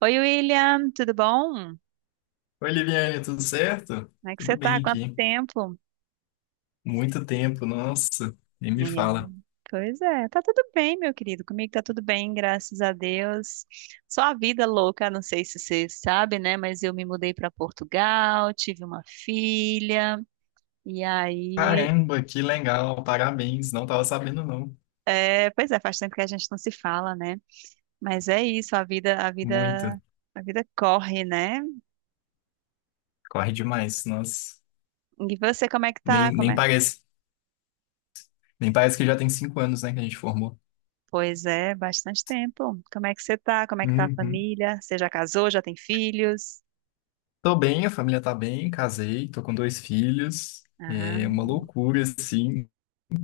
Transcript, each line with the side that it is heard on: right: Oi, William, tudo bom?
left: Oi, Liviane, tudo certo?
right: Como é que você
left: Tudo
right: tá?
left: bem
right: Quanto
left: aqui.
right: tempo?
left: Muito tempo, nossa, nem me
right: Menina.
left: fala.
right: Pois é, tá tudo bem, meu querido. Comigo tá tudo bem, graças a Deus. Só a vida louca, não sei se você sabe, né? Mas eu me mudei para Portugal, tive uma filha, e aí,
left: Caramba, que legal, parabéns. Não tava sabendo, não.
right: pois é, faz tempo que a gente não se fala, né? Mas é isso,
left: Muito.
right: a vida corre, né?
left: Corre demais, nossa.
right: E você, como é que tá?
left: Nem parece. Nem parece que já tem 5 anos, né, que a gente formou.
right: Pois é, bastante tempo. Como é que você tá? Como é que tá a
left: Uhum.
right: família? Você já casou? Já tem filhos?
left: Tô bem, a família tá bem, casei, tô com dois filhos.
right: Ah,
left: É uma loucura, assim,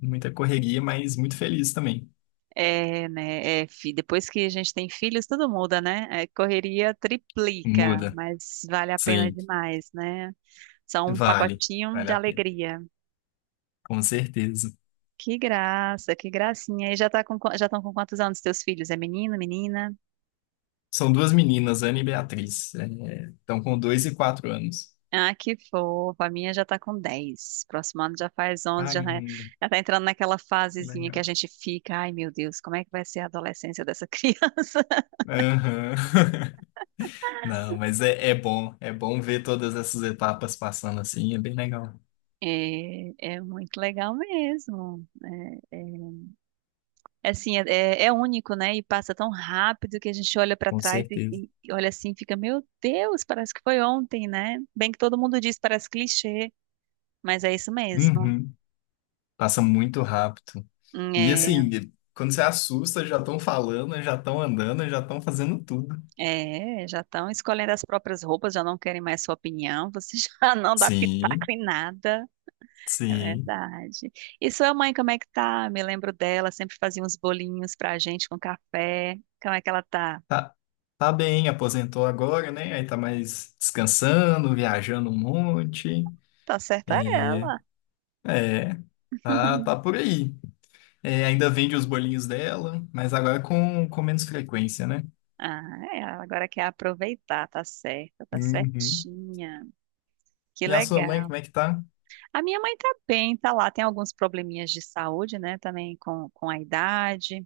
left: muita correria, mas muito feliz também.
right: é, né? É, depois que a gente tem filhos, tudo muda, né? É, correria triplica,
left: Muda.
right: mas vale a pena
left: Sim,
right: demais, né? São um
left: vale.
right: pacotinho
left: Vale
right: de
left: a pena.
right: alegria.
left: Com certeza.
right: Que graça, que gracinha. E já tá com, já estão com quantos anos teus filhos? É menino, menina?
left: São duas meninas, Ana e Beatriz. É, estão com 2 e 4 anos.
right: Ah, que fofa. A minha já tá com 10. Próximo ano já faz 11, já tá,
left: Caramba,
right: já tá entrando naquela
left: que
right: fasezinha que a
left: legal.
right: gente fica, ai meu Deus, como é que vai ser a adolescência dessa criança?
left: Aham. Não, mas é, é bom. É bom ver todas essas etapas passando assim. É bem legal.
right: É, é muito legal mesmo. É, é, é único, né? E passa tão rápido que a gente olha pra
left: Com
right: trás e,
left: certeza.
right: e olha assim, e fica, meu Deus, parece que foi ontem, né? Bem que todo mundo diz, parece clichê, mas é isso mesmo.
left: Uhum. Passa muito rápido. E
right: É.
left: assim, quando você assusta, já estão falando, já estão andando, já estão fazendo tudo.
right: É, já estão escolhendo as próprias roupas, já não querem mais sua opinião, você já não dá pitaco
left: Sim,
right: em nada. É
left: sim.
right: verdade. E sua mãe, como é que tá? Me lembro dela, sempre fazia uns bolinhos pra gente com café. Como é que ela tá?
left: Tá, tá bem, aposentou agora, né? Aí tá mais descansando, viajando um monte.
right: Tá certa
left: É,
right: ela.
left: é. Tá, tá por aí. É, ainda vende os bolinhos dela, mas agora com menos frequência, né?
right: Ah, é, ela agora quer aproveitar, tá certa, tá
left: Uhum.
right: certinha. Que
left: E a sua mãe,
right: legal.
left: como é que tá?
right: A minha mãe tá bem, tá lá, tem alguns probleminhas de saúde, né, também com a idade.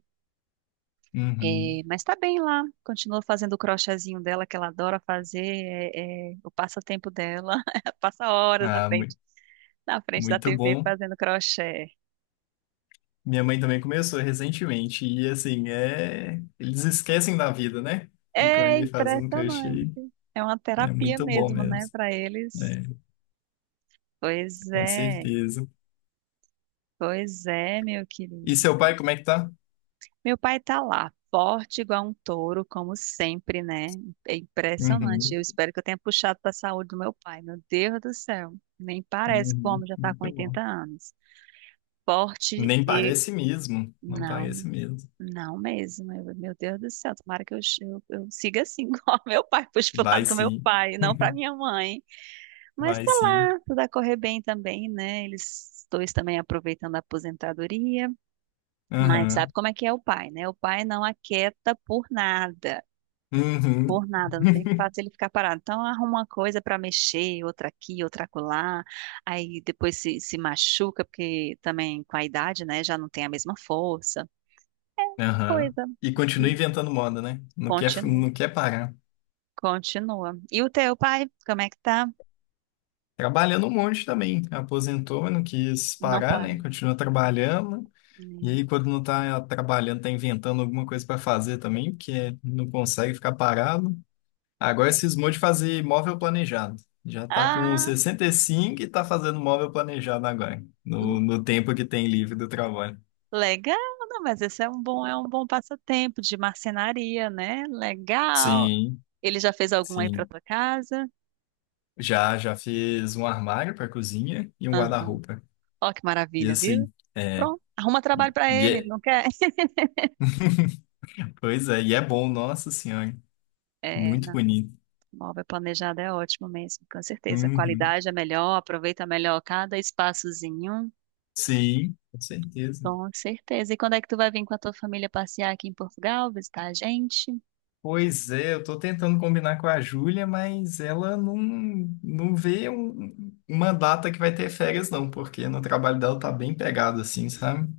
left: Uhum.
right: É, mas tá bem lá, continua fazendo o crochêzinho dela que ela adora fazer, é, é o passatempo dela. Ela passa horas
left: Ah,
right: na frente da
left: muito
right: TV
left: bom.
right: fazendo crochê.
left: Minha mãe também começou recentemente. E assim, é, eles esquecem da vida, né? Ficam
right: É
left: ali fazendo
right: impressionante,
left: crochê.
right: é uma
left: É
right: terapia
left: muito bom
right: mesmo, né,
left: mesmo.
right: para eles.
left: É,
right: Pois
left: com
right: é,
left: certeza.
right: pois é, meu querido.
left: E seu pai, como é que tá?
right: Meu pai tá lá, forte igual um touro, como sempre, né? É impressionante. Eu
left: Uhum.
right: espero que eu tenha puxado para a saúde do meu pai. Meu Deus do céu, nem parece
left: Uhum.
right: como já tá com
left: Muito bom.
right: 80 anos. Esporte
left: Nem
right: e
left: parece mesmo. Não
right: Não,
left: parece mesmo.
right: não mesmo. Meu Deus do céu, tomara que eu siga assim, igual meu pai, puxe pro lado
left: Vai
right: do meu
left: sim.
right: pai, não pra minha mãe. Mas
left: Vai
right: tá
left: sim.
right: lá, tudo a correr bem também, né? Eles dois também aproveitando a aposentadoria, mas sabe
left: Aham.
right: como é que é o pai, né? O pai não aquieta por nada.
left: Uhum.
right: Por nada, não tem fácil ele ficar parado. Então arruma uma coisa pra mexer, outra aqui, outra acolá. Aí depois se machuca, porque também com a idade, né, já não tem a mesma força.
left: Aham.
right: Coisa
left: E continua
right: de
left: inventando moda, né? Não quer,
right: Continua,
left: não quer parar.
right: continua. E o teu pai, como é que tá?
left: Trabalhando um monte também. Aposentou, mas não quis
right: Não
left: parar,
right: para.
left: né? Continua trabalhando. E
right: Hum.
left: aí, quando não tá trabalhando, tá inventando alguma coisa para fazer também, porque não consegue ficar parado. Agora cismou de fazer móvel planejado. Já tá com
right: Ah,
left: 65 e cinco e tá fazendo móvel planejado agora, no,
right: hum,
left: no tempo que tem livre do trabalho.
right: legal, não, mas esse é um bom passatempo de marcenaria, né? Legal.
left: Sim,
right: Ele já fez algum aí pra
left: sim.
right: tua casa?
left: Já fiz um armário para cozinha e um
right: Ah,
left: guarda-roupa.
right: ó que
left: E
right: maravilha, viu?
left: assim, é,
right: Pronto, arruma trabalho
left: e,
right: pra
left: e
right: ele, ele
left: é,
right: não quer.
left: pois é, e é bom, nossa senhora,
right: É,
left: muito
right: não,
left: bonito.
right: móvel planejado é ótimo mesmo, com certeza. A
left: Uhum.
right: qualidade é melhor, aproveita melhor cada espaçozinho.
left: Sim, com certeza.
right: Com certeza. E quando é que tu vai vir com a tua família passear aqui em Portugal, visitar a gente?
left: Pois é, eu tô tentando combinar com a Júlia, mas ela não vê uma data que vai ter férias, não, porque no trabalho dela tá bem pegado, assim, sabe?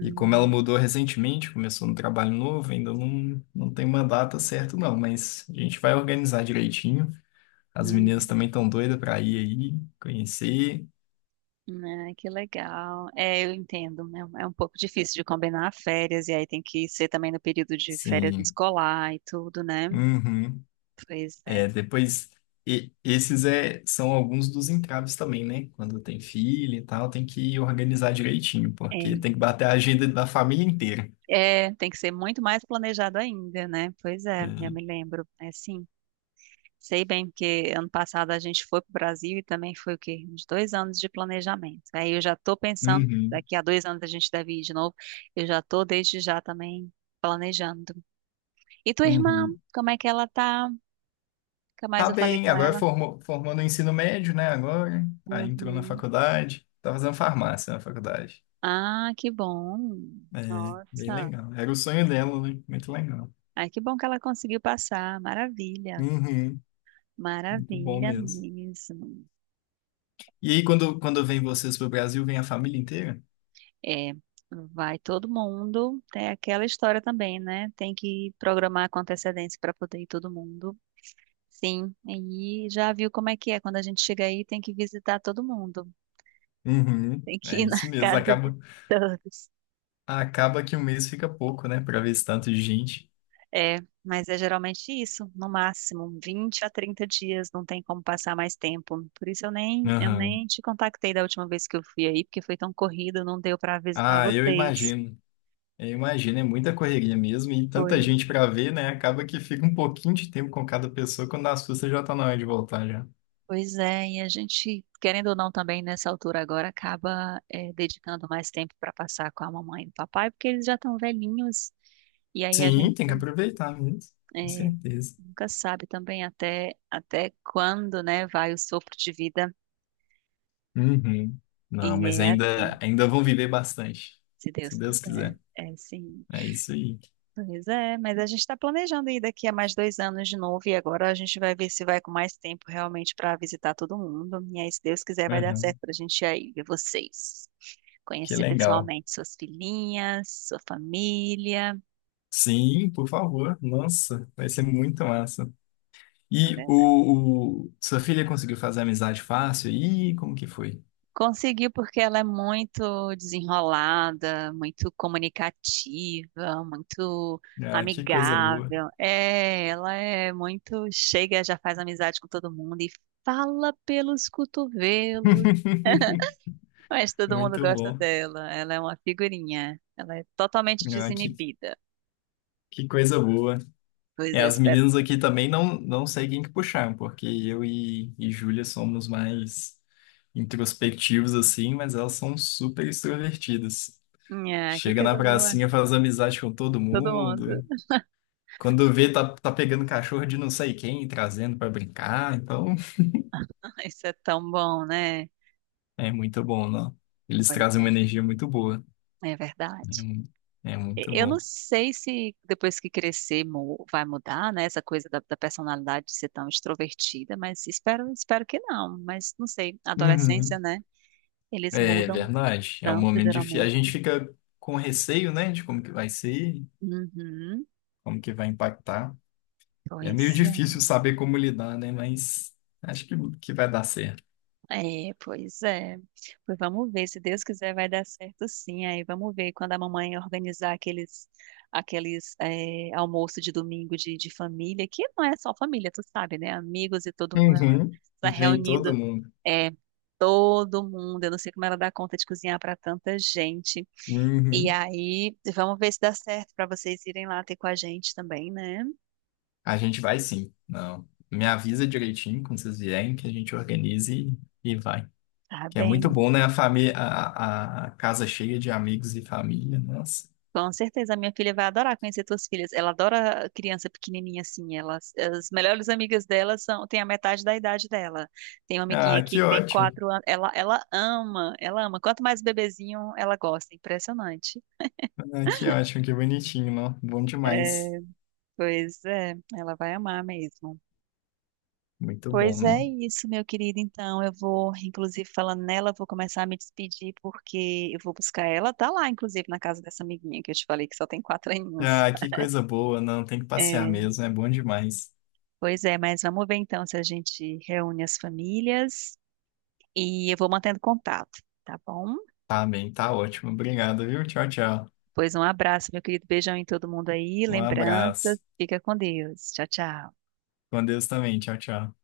left: E como ela mudou recentemente, começou no trabalho novo, ainda não tem uma data certa, não, mas a gente vai organizar direitinho. As meninas
right: hum,
left: também estão doidas para ir aí, conhecer.
right: né, que legal. É, eu entendo, né? É um pouco difícil de combinar férias, e aí tem que ser também no período de férias
left: Sim.
right: escolar e tudo, né?
left: Uhum.
right: Pois é.
left: É, depois, esses é, são alguns dos entraves também, né? Quando tem filho e tal, tem que organizar direitinho,
right: É,
left: porque tem que bater a agenda da família inteira.
right: tem que ser muito mais planejado ainda, né? Pois é, já
left: É.
right: me lembro. É sim. Sei bem, porque ano passado a gente foi para o Brasil e também foi o quê? Uns 2 anos de planejamento. Aí eu já estou pensando,
left: Uhum.
right: daqui a 2 anos a gente deve ir de novo. Eu já estou desde já também planejando. E tua irmã,
left: Uhum.
right: como é que ela tá? Nunca mais
left: Tá
right: eu falei
left: bem,
right: com
left: agora
right: ela.
left: formou, formou no ensino médio, né? Agora, aí entrou na
right: Uhum.
left: faculdade, tá fazendo farmácia na faculdade.
right: Ah, que bom.
left: É, bem
right: Nossa.
left: legal. Era o sonho dela, né? Muito legal.
right: Ai, que bom que ela conseguiu passar. Maravilha.
left: Uhum. Muito bom
right: Maravilha
left: mesmo.
right: mesmo.
left: E aí, quando vem vocês pro Brasil, vem a família inteira?
right: É, vai todo mundo. Tem aquela história também, né? Tem que programar com antecedência para poder ir todo mundo. Sim, e já viu como é que é. Quando a gente chega aí, tem que visitar todo mundo.
left: Uhum,
right: Tem que
left: é
right: ir na
left: isso mesmo.
right: casa de
left: Acaba,
right: todos.
left: acaba que um mês fica pouco, né? Pra ver esse tanto de gente.
right: É, mas é geralmente isso, no máximo 20 a 30 dias, não tem como passar mais tempo. Por isso eu nem, eu
left: Aham.
right: nem te contactei da última vez que eu fui aí, porque foi tão corrido, não deu para visitar
left: Ah, eu
right: vocês.
left: imagino. Eu imagino, é muita correria mesmo e tanta
right: Pois
left: gente pra ver, né? Acaba que fica um pouquinho de tempo com cada pessoa, quando as suas já tá na hora de voltar já.
right: Pois é, e a gente, querendo ou não, também nessa altura agora acaba dedicando mais tempo para passar com a mamãe e o papai, porque eles já estão velhinhos, e aí a gente
left: Sim, tem que aproveitar mesmo, com
right: eh,
left: certeza.
right: nunca sabe também até quando, né, vai o sopro de vida,
left: Uhum. Não, mas
right: e é,
left: ainda vão viver bastante,
right: se
left: se
right: Deus
left: Deus
right: quiser,
left: quiser.
right: é sim.
left: É isso aí.
right: Pois é, mas a gente está planejando ir daqui a mais 2 anos de novo, e agora a gente vai ver se vai com mais tempo realmente para visitar todo mundo, e aí, se Deus quiser, vai dar certo
left: Uhum.
right: para a gente ir aí ver vocês.
left: Que
right: Conhecer
left: legal.
right: pessoalmente suas filhinhas, sua família,
left: Sim, por favor. Nossa, vai ser muito massa.
right: é
left: E
right: verdade.
left: sua filha conseguiu fazer amizade fácil? Ih, como que foi?
right: Conseguiu porque ela é muito desenrolada, muito comunicativa, muito
left: Ah, que coisa boa.
right: amigável. É, ela é muito chega, já faz amizade com todo mundo e fala pelos cotovelos. Mas todo mundo
left: Muito
right: gosta
left: bom.
right: dela. Ela é uma figurinha. Ela é totalmente
left: Ah,
right: desinibida.
left: que coisa boa.
right: Pois
left: É,
right: eu
left: as
right: espero.
left: meninas aqui também não, não sei quem que puxar, porque eu e Júlia somos mais introspectivos assim, mas elas são super extrovertidas.
right: É, que
left: Chega na
right: coisa boa.
left: pracinha, faz amizade com todo
right: Todo mundo.
left: mundo. Quando vê, tá pegando cachorro de não sei quem e trazendo pra brincar. Então,
right: Isso é tão bom, né?
left: é muito bom, não? Eles
right: Pois
left: trazem
right: é.
left: uma energia muito boa.
right: É
left: É,
right: verdade.
left: é
right: E-
left: muito
right: eu não
left: bom.
right: sei se depois que crescer vai mudar, né? Essa coisa da personalidade de ser tão extrovertida, mas espero, espero que não. Mas não sei, adolescência,
left: Uhum.
right: né? Eles
left: É
right: mudam
left: verdade. É um
right: tanto,
left: momento difícil. A
right: geralmente.
left: gente fica com receio, né, de como que vai ser,
right: Uhum.
left: como que vai impactar. É meio
right: Pois
left: difícil
right: é.
left: saber como lidar, né? Mas acho que vai dar certo.
right: É. Pois vamos ver, se Deus quiser vai dar certo sim. Aí vamos ver quando a mamãe organizar aqueles almoço de domingo de família, que não é só família, tu sabe, né? Amigos e todo mundo, ela
left: Uhum.
right: tá
left: Vem todo
right: reunindo.
left: mundo.
right: É, todo mundo. Eu não sei como ela dá conta de cozinhar para tanta gente. E
left: Uhum.
right: aí, vamos ver se dá certo para vocês irem lá ter com a gente também, né?
left: A gente vai sim. Não. Me avisa direitinho quando vocês vierem que a gente organize e vai.
right: Tá
left: Que é muito
right: bem.
left: bom, né? A família, a casa cheia de amigos e família. Nossa.
right: Com certeza, a minha filha vai adorar conhecer tuas filhas. Ela adora criança pequenininha assim. Elas, as melhores amigas dela são, tem a metade da idade dela. Tem uma amiguinha
left: Ah,
right: aqui
left: que
right: que tem
left: ótimo.
right: 4 anos. Ela ama, ela ama. Quanto mais bebezinho, ela gosta. Impressionante.
left: Ah, que ótimo, que bonitinho, não? Bom demais.
right: É, pois é, ela vai amar mesmo.
left: Muito bom,
right: Pois é
left: não?
right: isso, meu querido. Então, eu vou, inclusive, falando nela, vou começar a me despedir, porque eu vou buscar ela. Tá lá, inclusive, na casa dessa amiguinha que eu te falei que só tem 4 aninhos.
left: Ah, que coisa boa, não. Tem que passear
right: É,
left: mesmo, é bom demais.
right: pois é, mas vamos ver então se a gente reúne as famílias e eu vou mantendo contato, tá bom?
left: Tá bem, tá ótimo. Obrigado, viu? Tchau, tchau.
right: Pois um abraço, meu querido. Beijão em todo mundo aí,
left: Um
right: lembranças.
left: abraço.
right: Fica com Deus. Tchau, tchau.
left: Com Deus também. Tchau, tchau.